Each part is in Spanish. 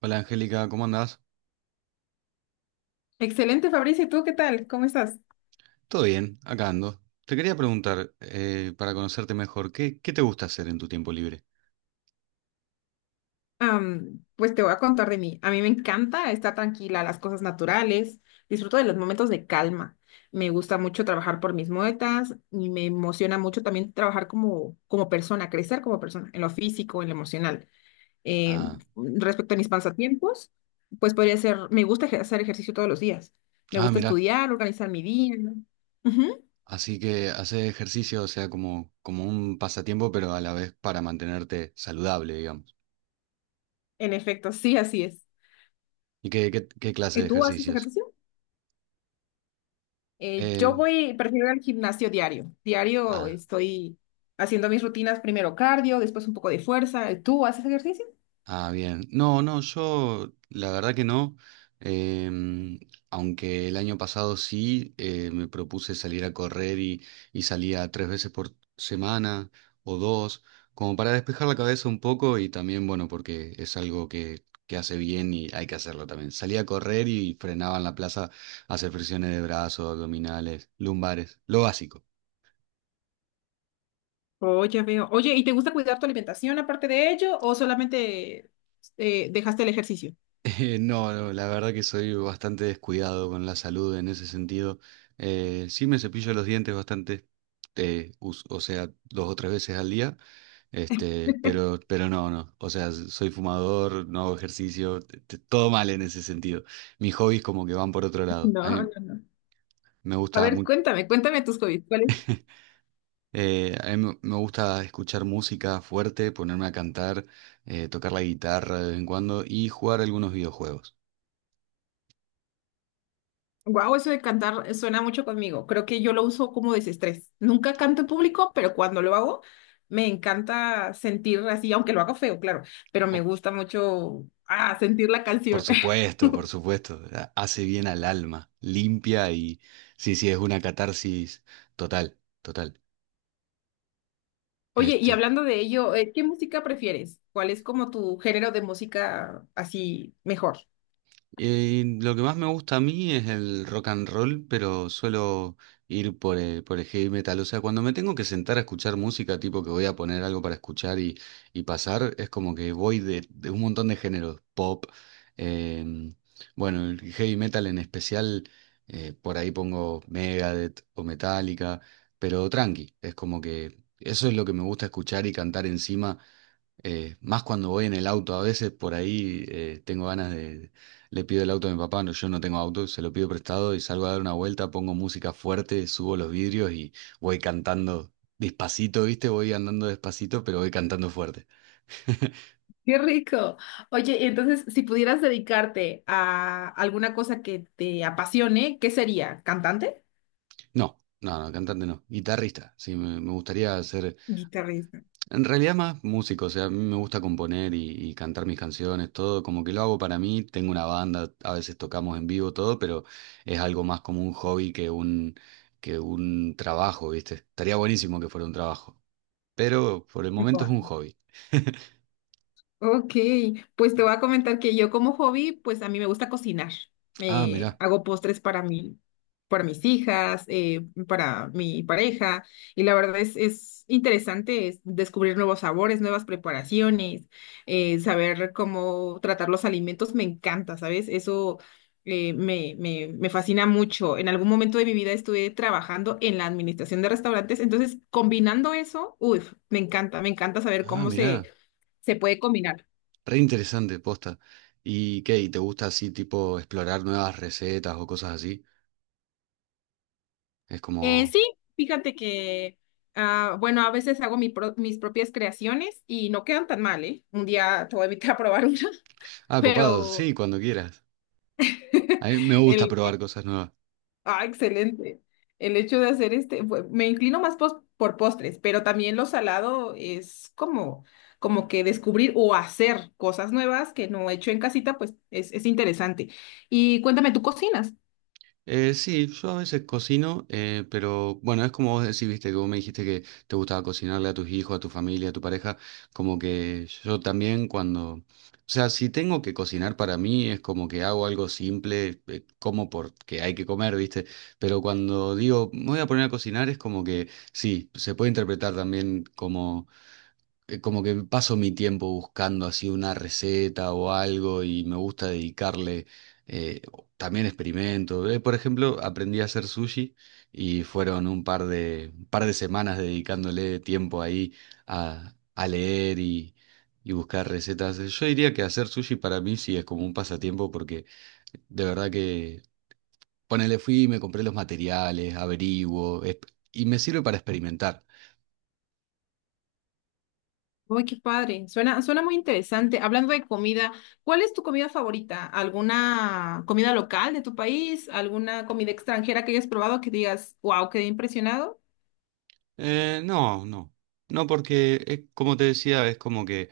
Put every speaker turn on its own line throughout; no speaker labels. Hola Angélica, ¿cómo andás?
Excelente, Fabricio. ¿Y tú qué tal? ¿Cómo estás?
Todo bien, acá ando. Te quería preguntar, para conocerte mejor, ¿qué te gusta hacer en tu tiempo libre?
Pues te voy a contar de mí. A mí me encanta estar tranquila, las cosas naturales. Disfruto de los momentos de calma. Me gusta mucho trabajar por mis metas y me emociona mucho también trabajar como persona, crecer como persona, en lo físico, en lo emocional. Eh,
Ah,
Respecto a mis pasatiempos, pues podría ser, me gusta hacer ejercicio todos los días. Me
ah,
gusta
mirá,
estudiar, organizar mi día, ¿no? Ujú.
así que hacer ejercicio, o sea, como un pasatiempo, pero a la vez para mantenerte saludable, digamos.
En efecto, sí, así es.
¿Y qué clase
¿Y
de
tú haces
ejercicios?
ejercicio? Yo
Eh,
voy, prefiero ir al gimnasio diario. Diario
ah.
estoy haciendo mis rutinas, primero cardio, después un poco de fuerza. ¿Tú haces ejercicio?
Ah, bien. No, no, yo la verdad que no. Em, aunque el año pasado sí me propuse salir a correr y salía tres veces por semana o dos, como para despejar la cabeza un poco y también, bueno, porque es algo que hace bien y hay que hacerlo también. Salía a correr y frenaba en la plaza a hacer flexiones de brazos, abdominales, lumbares, lo básico.
Oh, ya veo. Oye, ¿y te gusta cuidar tu alimentación aparte de ello o solamente dejaste el ejercicio?
No, no, la verdad que soy bastante descuidado con la salud en ese sentido. Sí me cepillo los dientes bastante, o sea, dos o tres veces al día, pero no, no. O sea, soy fumador, no hago ejercicio, todo mal en ese sentido. Mis hobbies como que van por otro lado.
No, no, no.
Me
A
gusta
ver,
mu-
cuéntame, cuéntame tus hobbies.
a mí me gusta escuchar música fuerte, ponerme a cantar, tocar la guitarra de vez en cuando y jugar algunos videojuegos.
Wow, eso de cantar suena mucho conmigo. Creo que yo lo uso como desestrés. Nunca canto en público, pero cuando lo hago, me encanta sentir así, aunque lo haga feo, claro, pero me gusta mucho sentir la
Por
canción.
supuesto, por supuesto. Hace bien al alma, limpia y sí, sí, es una catarsis total, total.
Oye, y
Este,
hablando de ello, ¿qué música prefieres? ¿Cuál es como tu género de música así mejor?
Lo que más me gusta a mí es el rock and roll, pero suelo ir por el heavy metal. O sea, cuando me tengo que sentar a escuchar música, tipo que voy a poner algo para escuchar y pasar, es como que voy de un montón de géneros. Pop, em, bueno, el heavy metal en especial, por ahí pongo Megadeth o Metallica, pero tranqui, es como que eso es lo que me gusta escuchar y cantar encima. Más cuando voy en el auto, a veces por ahí tengo ganas de le pido el auto a mi papá, no, yo no tengo auto, se lo pido prestado y salgo a dar una vuelta, pongo música fuerte, subo los vidrios y voy cantando despacito, ¿viste? Voy andando despacito, pero voy cantando fuerte.
Qué rico. Oye, y entonces, si pudieras dedicarte a alguna cosa que te apasione, ¿qué sería? ¿Cantante?
No, no, no, cantante no, guitarrista, sí, me gustaría ser.
Guitarrista.
En realidad más músico, o sea, a mí me gusta componer y cantar mis canciones, todo, como que lo hago para mí, tengo una banda, a veces tocamos en vivo todo, pero es algo más como un hobby que un trabajo, ¿viste? Estaría buenísimo que fuera un trabajo, pero por el momento es
Guau.
un hobby.
Ok, pues te voy a comentar que yo como hobby, pues a mí me gusta cocinar.
Ah,
Me
mirá,
hago postres para mí, para mis hijas, para mi pareja, y la es interesante es descubrir nuevos sabores, nuevas preparaciones, saber cómo tratar los alimentos, me encanta, ¿sabes? Me fascina mucho. En algún momento de mi vida estuve trabajando en la administración de restaurantes, entonces combinando eso, uff, me encanta saber
ah, mirá,
se puede combinar.
re interesante, posta. ¿Y qué? ¿Y te gusta así tipo explorar nuevas recetas o cosas así? Es como,
Sí, fíjate que, ah, bueno, a veces hago mis propias creaciones y no quedan tan mal, ¿eh? Un día te voy a invitar a probar una.
ah, copado,
Pero
sí, cuando quieras. A mí me gusta
el,
probar
el-
cosas nuevas.
excelente. El hecho de hacer me inclino más por postres, pero también lo salado es como, como que descubrir o hacer cosas nuevas que no he hecho en casita, pues es interesante. Y cuéntame, ¿tú cocinas?
Sí, yo a veces cocino, pero bueno, es como vos decís, viste, que vos me dijiste que te gustaba cocinarle a tus hijos, a tu familia, a tu pareja, como que yo también cuando, o sea, si tengo que cocinar para mí es como que hago algo simple, como porque hay que comer, viste, pero cuando digo, me voy a poner a cocinar es como que sí, se puede interpretar también como que paso mi tiempo buscando así una receta o algo y me gusta dedicarle, eh, también experimento. Por ejemplo, aprendí a hacer sushi y fueron un par de semanas dedicándole tiempo ahí a leer y buscar recetas. Yo diría que hacer sushi para mí sí es como un pasatiempo porque de verdad que... Ponele, fui, y me compré los materiales, y me sirve para experimentar.
Uy, qué padre. Suena, suena muy interesante. Hablando de comida, ¿cuál es tu comida favorita? ¿Alguna comida local de tu país? ¿Alguna comida extranjera que hayas probado que digas, wow, quedé impresionado?
No, no. No, porque es, como te decía, es como que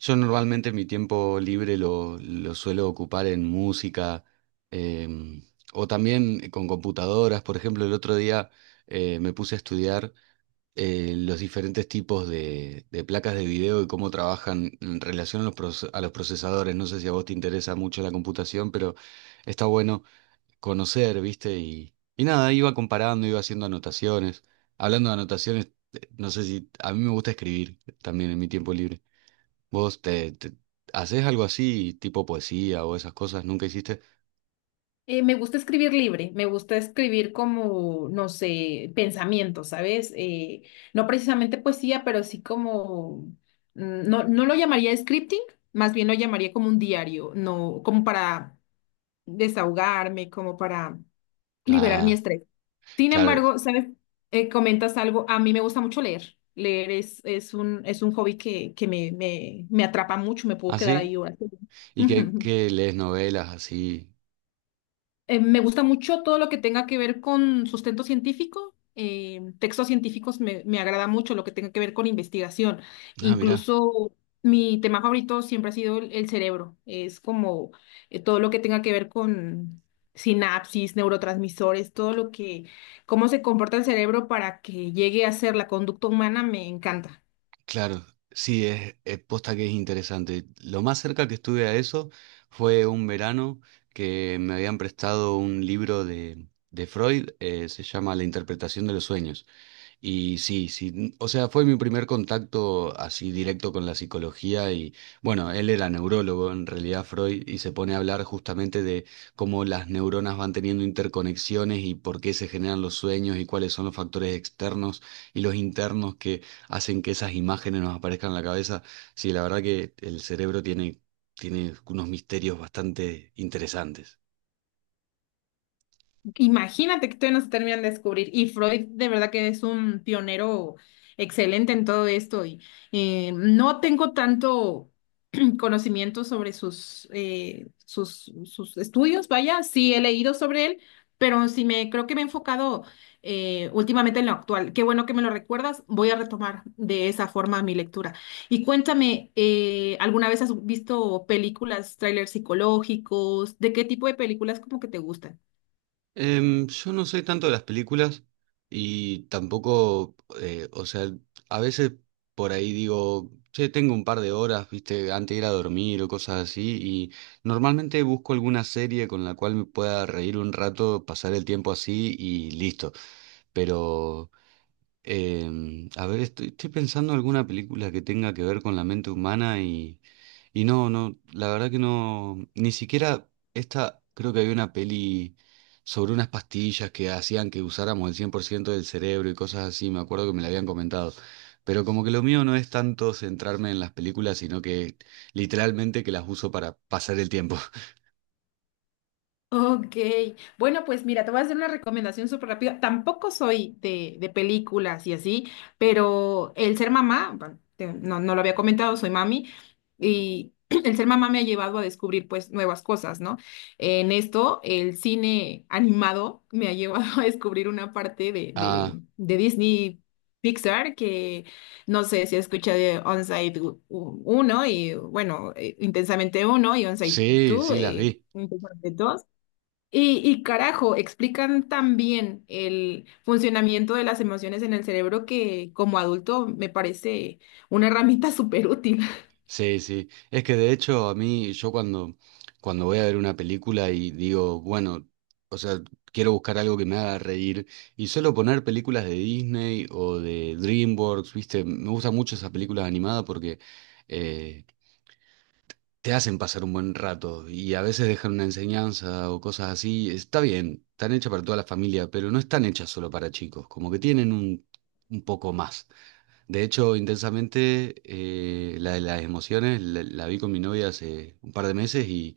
yo normalmente mi tiempo libre lo suelo ocupar en música em, o también con computadoras. Por ejemplo, el otro día me puse a estudiar los diferentes tipos de placas de video y cómo trabajan en relación a los, a los procesadores. No sé si a vos te interesa mucho la computación, pero está bueno conocer, ¿viste? Y nada, iba comparando, iba haciendo anotaciones. Hablando de anotaciones, no sé si a mí me gusta escribir también en mi tiempo libre. ¿Vos te, te- ¿haces algo así, tipo poesía o esas cosas? ¿Nunca hiciste?
Me gusta escribir libre, me gusta escribir como, no sé, pensamientos, ¿sabes? No precisamente poesía, pero sí como, no, no lo llamaría scripting, más bien lo llamaría como un diario, no, como para desahogarme, como para liberar mi
Ah,
estrés. Sin
claro.
embargo, ¿sabes? Comentas algo, a mí me gusta mucho leer. Leer es un hobby que me atrapa mucho, me puedo
¿Ah,
quedar
sí?
ahí horas.
¿Y qué, qué lees novelas así?
Me gusta mucho todo lo que tenga que ver con sustento científico. Textos científicos me agrada mucho lo que tenga que ver con investigación.
Ah, mirá.
Incluso mi tema favorito siempre ha sido el cerebro. Es como todo lo que tenga que ver con sinapsis, neurotransmisores, todo lo que, cómo se comporta el cerebro para que llegue a ser la conducta humana, me encanta.
Claro, sí, es posta que es interesante. Lo más cerca que estuve a eso fue un verano que me habían prestado un libro de Freud, se llama La interpretación de los sueños. Y sí, sí, o sea, fue mi primer contacto así directo con la psicología y bueno, él era neurólogo en realidad Freud y se pone a hablar justamente de cómo las neuronas van teniendo interconexiones y por qué se generan los sueños y cuáles son los factores externos y los internos que hacen que esas imágenes nos aparezcan en la cabeza. Sí, la verdad que el cerebro tiene unos misterios bastante interesantes.
Imagínate que todavía no se terminan de descubrir. Y Freud de verdad que es un pionero excelente en todo esto. Y no tengo tanto conocimiento sobre sus estudios, vaya, sí he leído sobre él, pero sí me creo que me he enfocado últimamente en lo actual. Qué bueno que me lo recuerdas, voy a retomar de esa forma mi lectura. Y cuéntame, ¿alguna vez has visto películas, trailers psicológicos? ¿De qué tipo de películas como que te gustan?
Yo no soy tanto de las películas y tampoco, o sea, a veces por ahí digo, che, tengo un par de horas, viste, antes de ir a dormir o cosas así, y normalmente busco alguna serie con la cual me pueda reír un rato, pasar el tiempo así y listo. Pero a ver, estoy pensando alguna película que tenga que ver con la mente humana y no, no, la verdad que no, ni siquiera esta, creo que había una peli sobre unas pastillas que hacían que usáramos el 100% del cerebro y cosas así, me acuerdo que me la habían comentado, pero como que lo mío no es tanto centrarme en las películas, sino que literalmente que las uso para pasar el tiempo.
Ok, bueno, pues mira, te voy a hacer una recomendación súper rápida. Tampoco soy de películas y así, pero el ser mamá, no, no lo había comentado, soy mami, y el ser mamá me ha llevado a descubrir pues nuevas cosas, ¿no? En esto, el cine animado me ha llevado a descubrir una parte
Ah,
de Disney Pixar que no sé si escucha de Onside uno y bueno, Intensamente uno y Onside
sí,
2,
sí, las vi.
Intensamente dos y carajo, explican tan bien el funcionamiento de las emociones en el cerebro que como adulto me parece una herramienta súper útil.
Sí, sí. Es que de hecho a mí, yo cuando voy a ver una película y digo, bueno, o sea, quiero buscar algo que me haga reír y suelo poner películas de Disney o de DreamWorks, ¿viste? Me gustan mucho esas películas animadas porque eh, te hacen pasar un buen rato y a veces dejan una enseñanza o cosas así. Está bien, están hechas para toda la familia, pero no están hechas solo para chicos, como que tienen un poco más. De hecho, intensamente, la de las emociones la vi con mi novia hace un par de meses y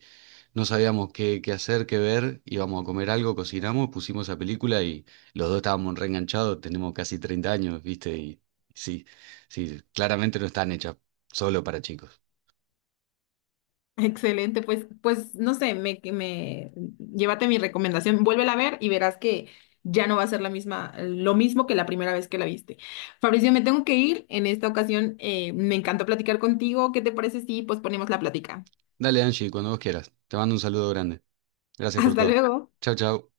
no sabíamos qué hacer, qué ver. Íbamos a comer algo, cocinamos, pusimos esa película y los dos estábamos reenganchados. Tenemos casi 30 años, ¿viste? Y sí, sí, claramente no están hechas solo para chicos.
Excelente, pues, pues no sé, me, que me llévate mi recomendación, vuélvela a ver y verás que ya no va a ser la misma, lo mismo que la primera vez que la viste. Fabricio, me tengo que ir. En esta ocasión, me encantó platicar contigo. ¿Qué te parece si pues ponemos la plática?
Dale, Angie, cuando vos quieras. Te mando un saludo grande. Gracias por
Hasta
todo.
luego.
Chau, chau.